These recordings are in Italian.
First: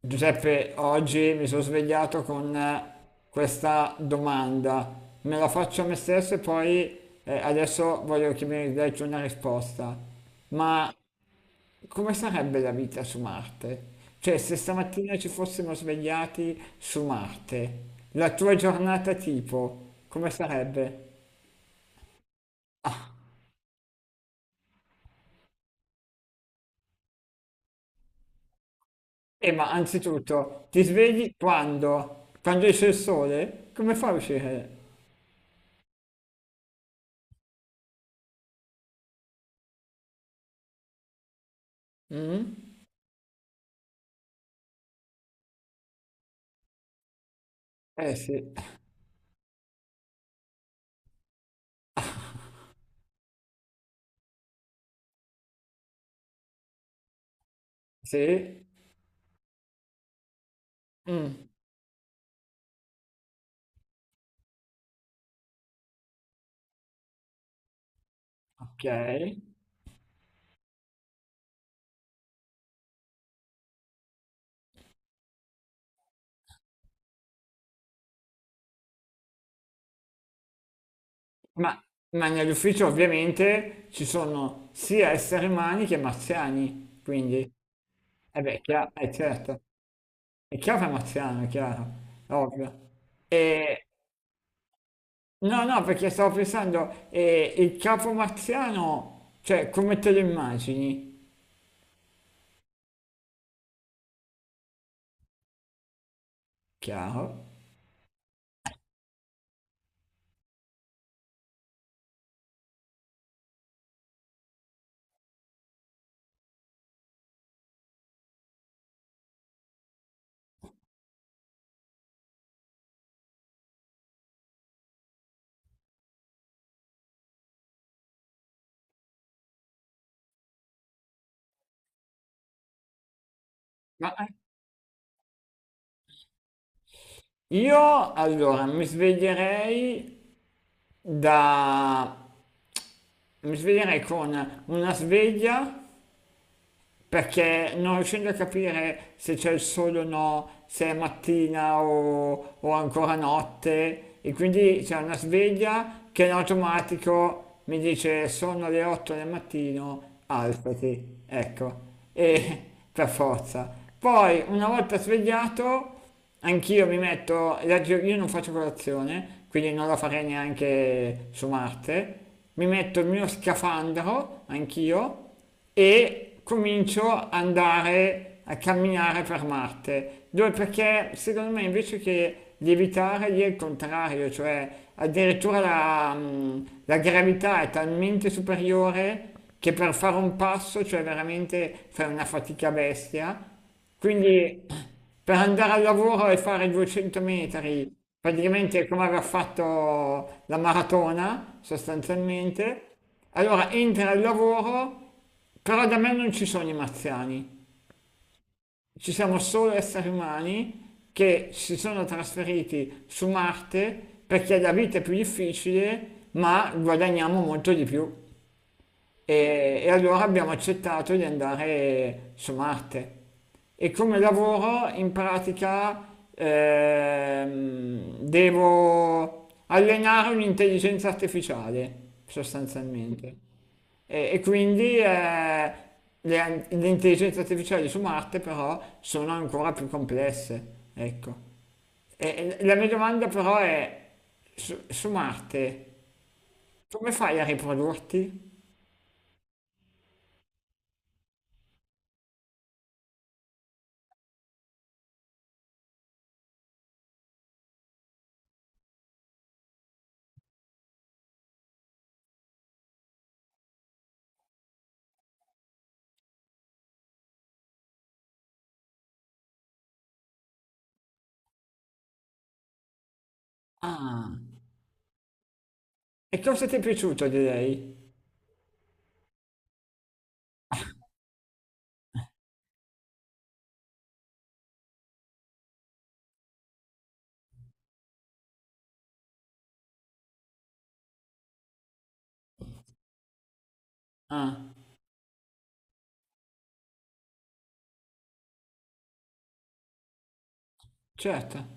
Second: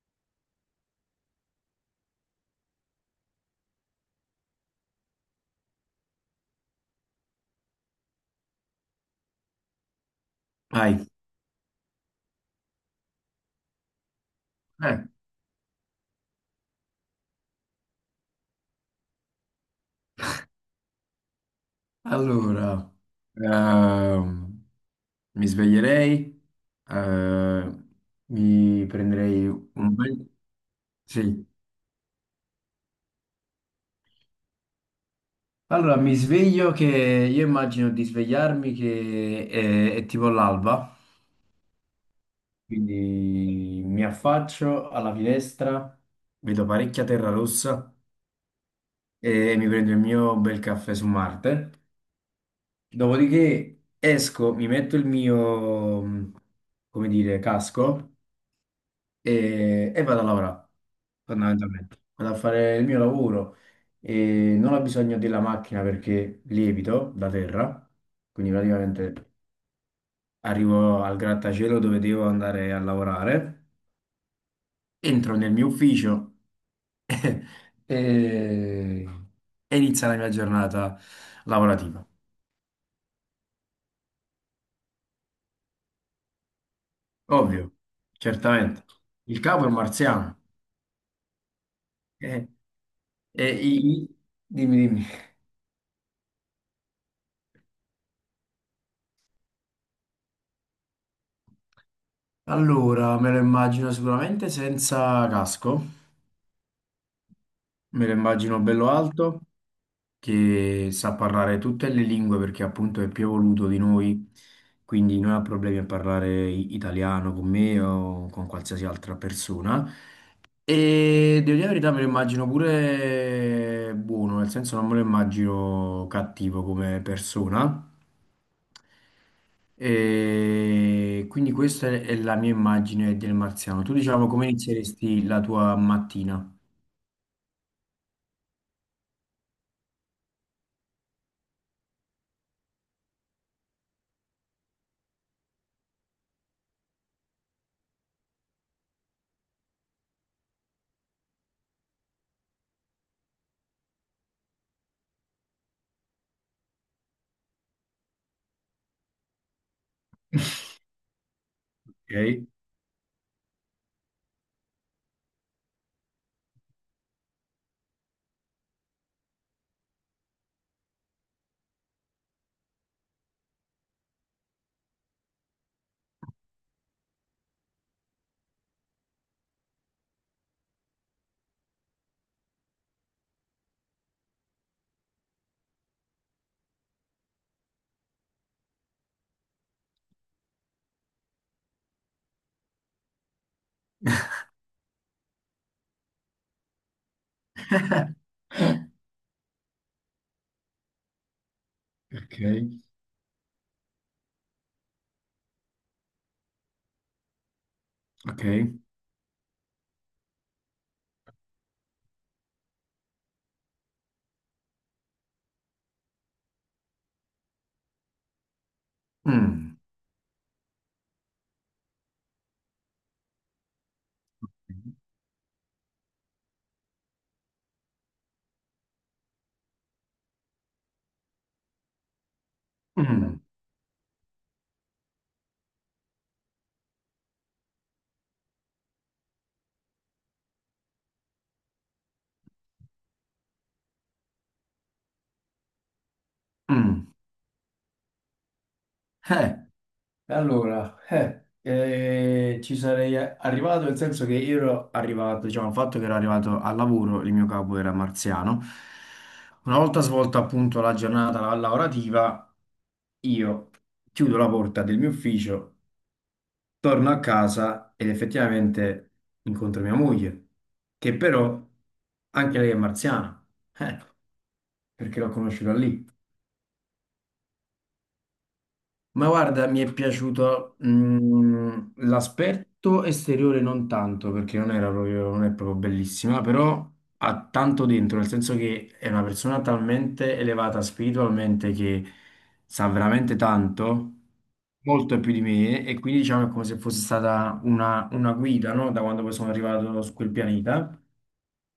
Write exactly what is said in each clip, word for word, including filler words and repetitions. Giuseppe, oggi mi sono svegliato con eh, questa domanda. Me la faccio a me stesso e poi eh, adesso voglio che mi dai tu una risposta. Ma Vai. come sarebbe la vita su Marte? Cioè, se Eh, stamattina ci fossimo svegliati su Marte, la tua giornata tipo, come sarebbe? allora, ehm, Mi sveglierei, eh, mi prenderei E ma un bel... anzitutto, ti svegli Sì. quando? Quando esce il sole? Come fai a uscire? Allora, mi sveglio che io immagino di svegliarmi che è, è tipo l'alba, Mm? quindi mi affaccio alla finestra, vedo parecchia terra rossa Eh sì. e mi prendo il mio bel caffè su Marte. Dopodiché esco, mi metto il mio, come dire, casco Sì. e, e vado a lavorare, Mm. fondamentalmente. Vado a fare il mio lavoro e non ho bisogno della macchina perché lievito da terra, quindi Ok. praticamente arrivo al grattacielo dove devo andare a lavorare, entro nel mio ufficio e, e inizia la mia giornata Ma, lavorativa. ma nell'ufficio ovviamente ci sono sia esseri umani che marziani, quindi, Ovvio, eh beh, certamente. chiaro, è Il certo, capo è un marziano. è chiaro che è marziano, è chiaro, è Eh, ovvio. e i- E. i- dimmi, dimmi. No, no, perché stavo pensando, eh, il capo marziano, cioè, come te lo immagini? Allora, me lo immagino sicuramente senza casco, Chiaro. me lo immagino bello alto, che sa parlare tutte le lingue perché appunto è più evoluto di noi, quindi non ha problemi a parlare i- italiano con me o con qualsiasi altra persona. E devo dire la verità, me lo immagino pure buono, nel senso non me lo immagino cattivo come persona. E quindi questa è è la mia immagine del marziano. Tu, Ma diciamo, eh, come inizieresti la tua mattina? io, allora, mi sveglierei da... mi sveglierei con una sveglia perché non riuscendo a capire se c'è il sole o no, se è mattina o, o ancora notte, e quindi c'è una sveglia che in automatico mi dice sono le otto del mattino, alzati, ecco, Ok, e per forza. Poi una volta svegliato, anch'io mi metto, la gio- io non faccio colazione, quindi non la farei neanche su Marte, mi metto il mio scafandro, anch'io, e comincio ad andare a camminare per Marte. Dove? Perché secondo me invece che di evitare lì è il contrario, cioè addirittura la, mh, la gravità è talmente superiore che per fare un passo, cioè veramente fai una fatica bestia. Quindi per andare al lavoro e fare duecento metri, praticamente è come aveva fatto la maratona, ok, sostanzialmente, allora entra il lavoro, però da me non ci sono i marziani, ok. ci siamo solo esseri umani che si sono trasferiti su Marte perché la vita è più difficile, ma guadagniamo molto di più. Mm, E, e allora abbiamo accettato di andare su Marte. E come lavoro in pratica ehm, devo allenare un'intelligenza artificiale, sostanzialmente. mm, E, e quindi eh, le, le intelligenze artificiali su Marte però sono ancora più complesse, ecco. E- e la mia domanda però è, su, su Marte, mm. come fai a riprodurti? Eh, E allora, eh, eh, ci sarei arrivato, nel senso che io ero arrivato, diciamo, il fatto che ero arrivato al lavoro, il mio capo era marziano. Una volta svolta appunto la giornata lavorativa, io chiudo la porta del mio ufficio, torno a casa ed effettivamente incontro mia moglie, che però anche lei è marziana, eh, Ah. perché l'ho conosciuta lì. E cosa ti è piaciuto di lei? Ma guarda, mi è piaciuto mm, l'aspetto esteriore non tanto, perché non era proprio, non è proprio bellissima, però ha tanto dentro, nel senso che è una persona talmente elevata spiritualmente che sa veramente tanto, Ah, molto più di me, e quindi diciamo è come se fosse stata una, una guida, no? Da quando poi sono arrivato su quel pianeta. certo.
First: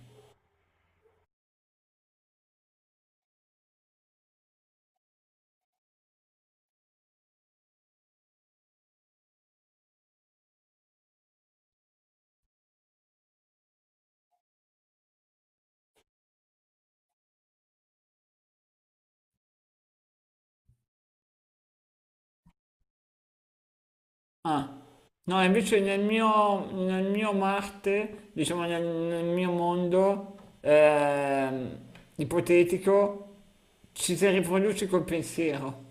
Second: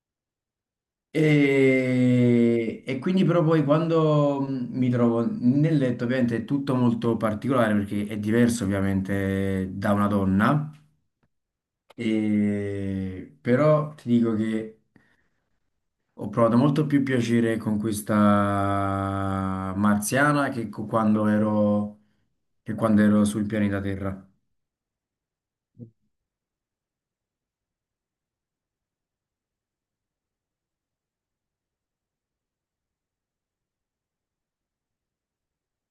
E, e quindi però poi quando mh, mi trovo nel letto, ovviamente è tutto molto particolare perché è diverso ovviamente da una donna, e però ti dico che ho provato molto più piacere con questa marziana che co- quando ero, che quando ero sul pianeta Terra. Ah. No, invece nel mio, nel mio Marte, diciamo nel, nel mio mondo ehm, ipotetico, ci si riproduce col pensiero.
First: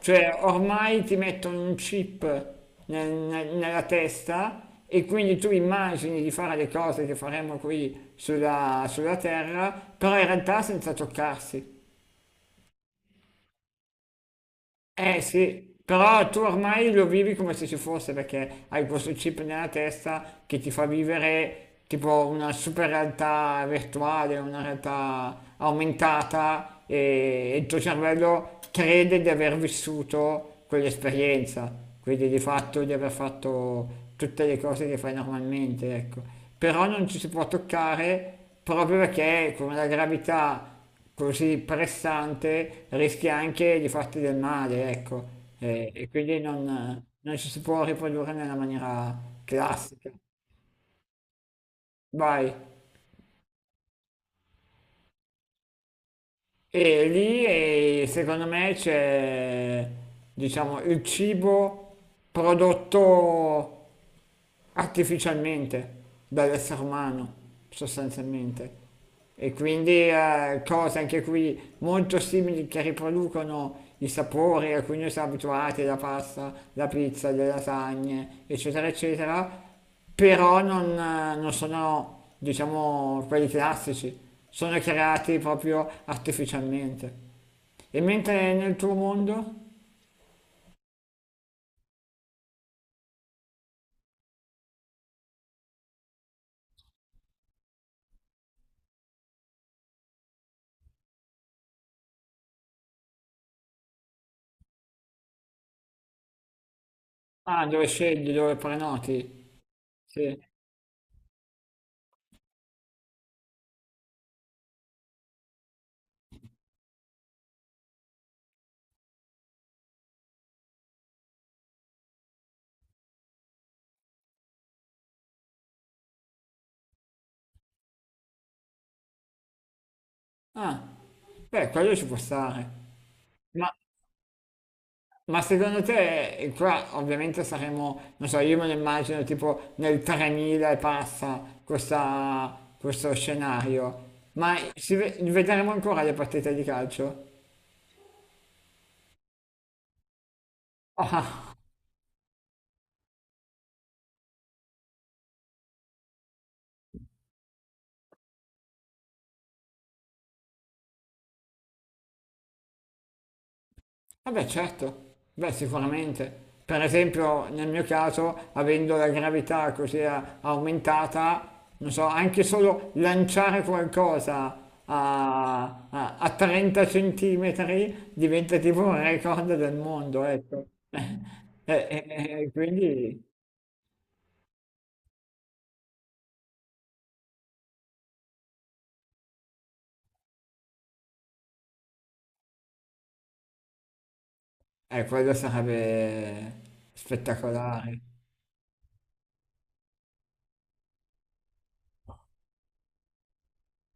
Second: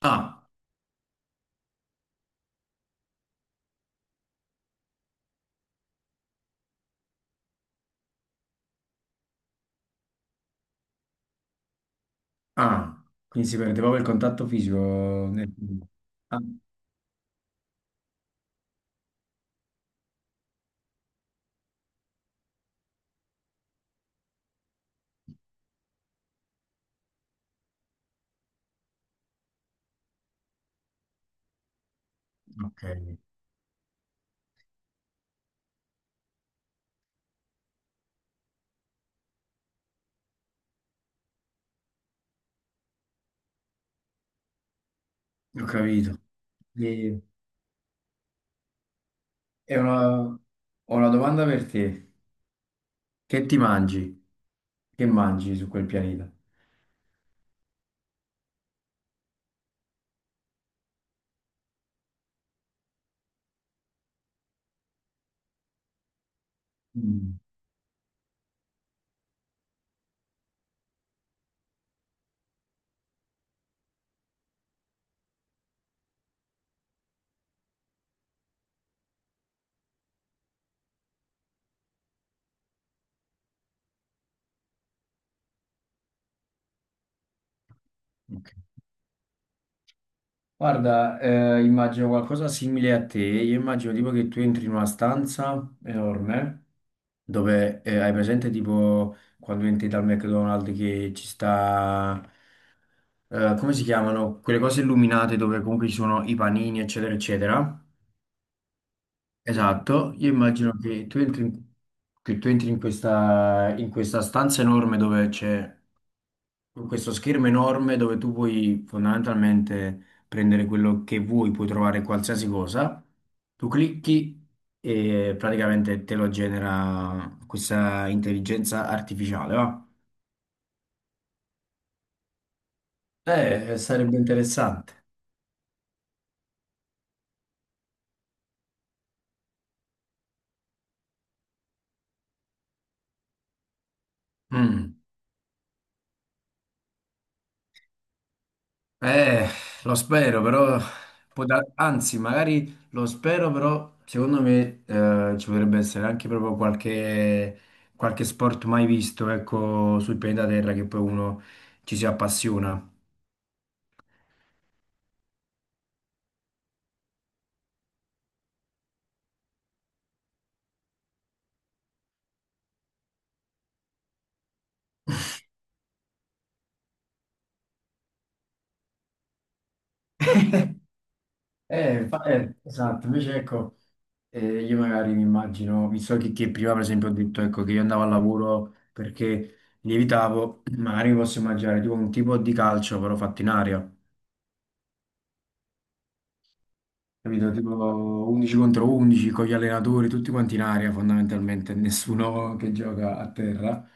Cioè, Ah, ormai ti mettono un chip nel- nel- nella testa e quindi tu immagini di fare le cose che faremo qui sulla, sulla Terra, però in realtà senza toccarsi. ah, quindi si perde proprio il contatto Eh fisico. nel- sì, però tu Ah, ormai lo vivi come se ci fosse perché hai questo chip nella testa che ti fa vivere tipo una super realtà virtuale, una realtà aumentata e e il tuo cervello crede di aver vissuto quell'esperienza, quindi di fatto ok, di aver fatto tutte le cose che fai normalmente, ecco. Però non ci si può toccare proprio perché con la gravità così pressante rischi anche di farti del male, ecco, ho e, e capito. quindi non, E- non ci si può riprodurre nella maniera E classica. una- ho una domanda per te. Vai. Che ti mangi? Che mangi su quel pianeta? E lì eh, secondo me c'è, diciamo, il cibo prodotto artificialmente dall'essere umano, Mm, sostanzialmente. E quindi eh, cose anche qui molto simili che riproducono i sapori a cui noi siamo abituati, la pasta, la pizza, le lasagne, eccetera, eccetera, però non, eh, non sono, diciamo, quelli classici, sono creati proprio artificialmente. E ok. mentre nel tuo mondo? Guarda, eh, immagino qualcosa simile a te. Io immagino tipo che tu entri in una stanza enorme dove eh, hai presente tipo quando entri dal McDonald's che ci sta, eh, come si chiamano? Quelle cose illuminate dove comunque ci sono i panini, eccetera, Ah, eccetera. dove scegli, dove prenoti? Esatto, io Sì. immagino che tu entri in, che tu entri in questa, in questa stanza enorme dove c'è questo schermo enorme dove tu puoi fondamentalmente prendere quello che vuoi, puoi trovare qualsiasi cosa, tu clicchi e praticamente te lo genera questa intelligenza artificiale, va? Ah, beh, quello ci può stare. Ma Eh, sarebbe interessante. Ma secondo te, e qua ovviamente saremo, non so, io me lo immagino tipo nel tremila e passa questa- questo scenario, ma Mm. si ve- vedremo ancora le partite di calcio? Eh, lo spero, però può da- anzi, magari lo spero, però secondo me eh, ci potrebbe essere anche proprio qualche, qualche sport mai visto, ecco, sul pianeta Terra che poi uno ci si appassiona. Vabbè, certo, beh, sicuramente. Per esempio, nel mio caso, avendo la gravità così a- aumentata, non so, anche solo lanciare qualcosa a, a- a trenta centimetri diventa tipo un record del mondo, ecco. E, e- Eh, fa- e eh, Esatto, quindi, invece ecco, eh, io magari mi immagino, visto che, che prima per esempio ho detto ecco, che io andavo al lavoro perché lievitavo, magari mi posso immaginare tipo un tipo di calcio però fatto in aria. eh, quello sarebbe Capito? Tipo spettacolare. undici contro undici con gli allenatori, tutti quanti in aria fondamentalmente, nessuno che gioca a terra.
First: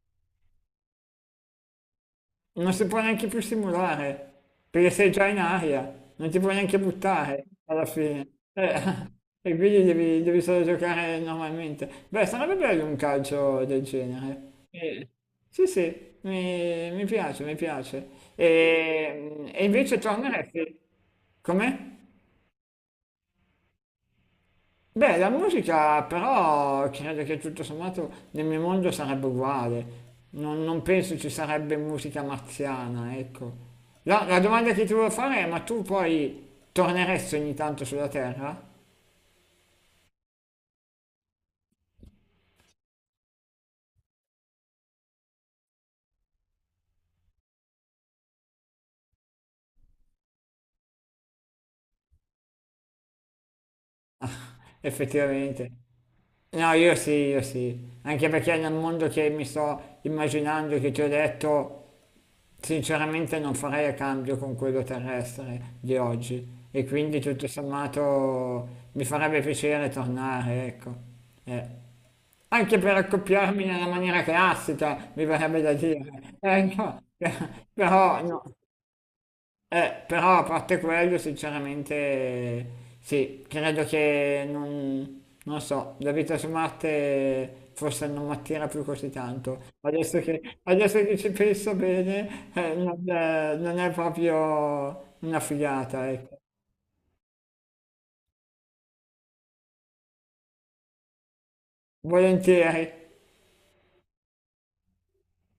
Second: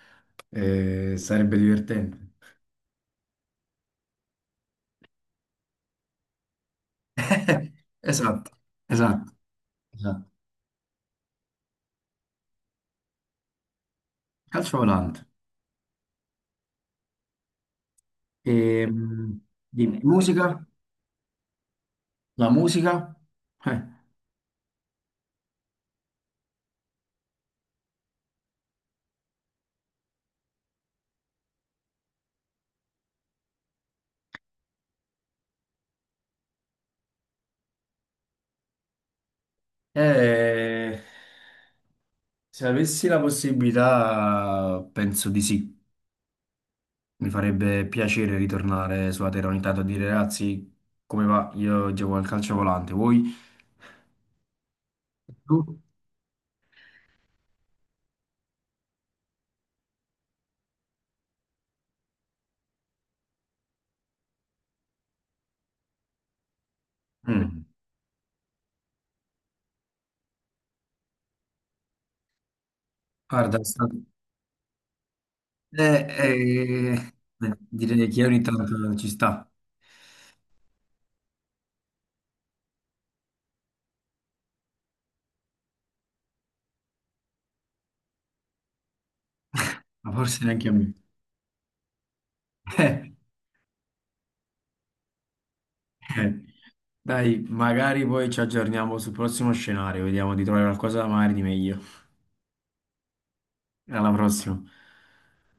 Eh, sarebbe divertente. Non si può neanche più simulare, perché sei già in aria, non ti puoi neanche buttare alla fine. Esatto, Eh, esatto, E quindi devi, esatto. devi solo giocare normalmente. Beh, sarebbe bello un calcio del genere. Calcio Eh, volante. Sì, sì, mi, mi piace, mi piace. E, mh, E, e invece dimmi, musica? torneresti? Com'è? La musica? Eh, Beh, la musica però credo che tutto sommato nel mio mondo sarebbe uguale. Non, non penso ci sarebbe musica marziana, ecco. La, la domanda che ti volevo fare è, ma tu poi torneresti ogni tanto sulla Terra? Eh, se avessi la possibilità, penso di sì. Mi farebbe piacere ritornare sulla terra ogni tanto a dire: ragazzi, come va? Io gioco al calcio volante, voi? Tu? Effettivamente. No, io sì, io sì. Anche perché nel mondo che mi sto immaginando, che ti ho detto, sinceramente non farei a cambio con quello terrestre di oggi. E quindi tutto Mm. sommato mi farebbe piacere tornare, ecco. Eh. Anche per Guarda, è accoppiarmi nella stato- maniera classica, mi verrebbe da dire. eh, Eh, eh, no, eh, direi però, che ogni no. tanto ci sta, Eh, però a parte quello, sinceramente, sì, credo che non, non so, la vita su Marte forse non mi attira più così tanto. ma Adesso forse che, neanche a me. adesso che ci penso bene, eh, non, è non è proprio una figata, Eh, ecco. eh. Dai, magari poi ci aggiorniamo sul prossimo scenario, vediamo di trovare qualcosa magari di meglio. Volentieri. Alla prossima.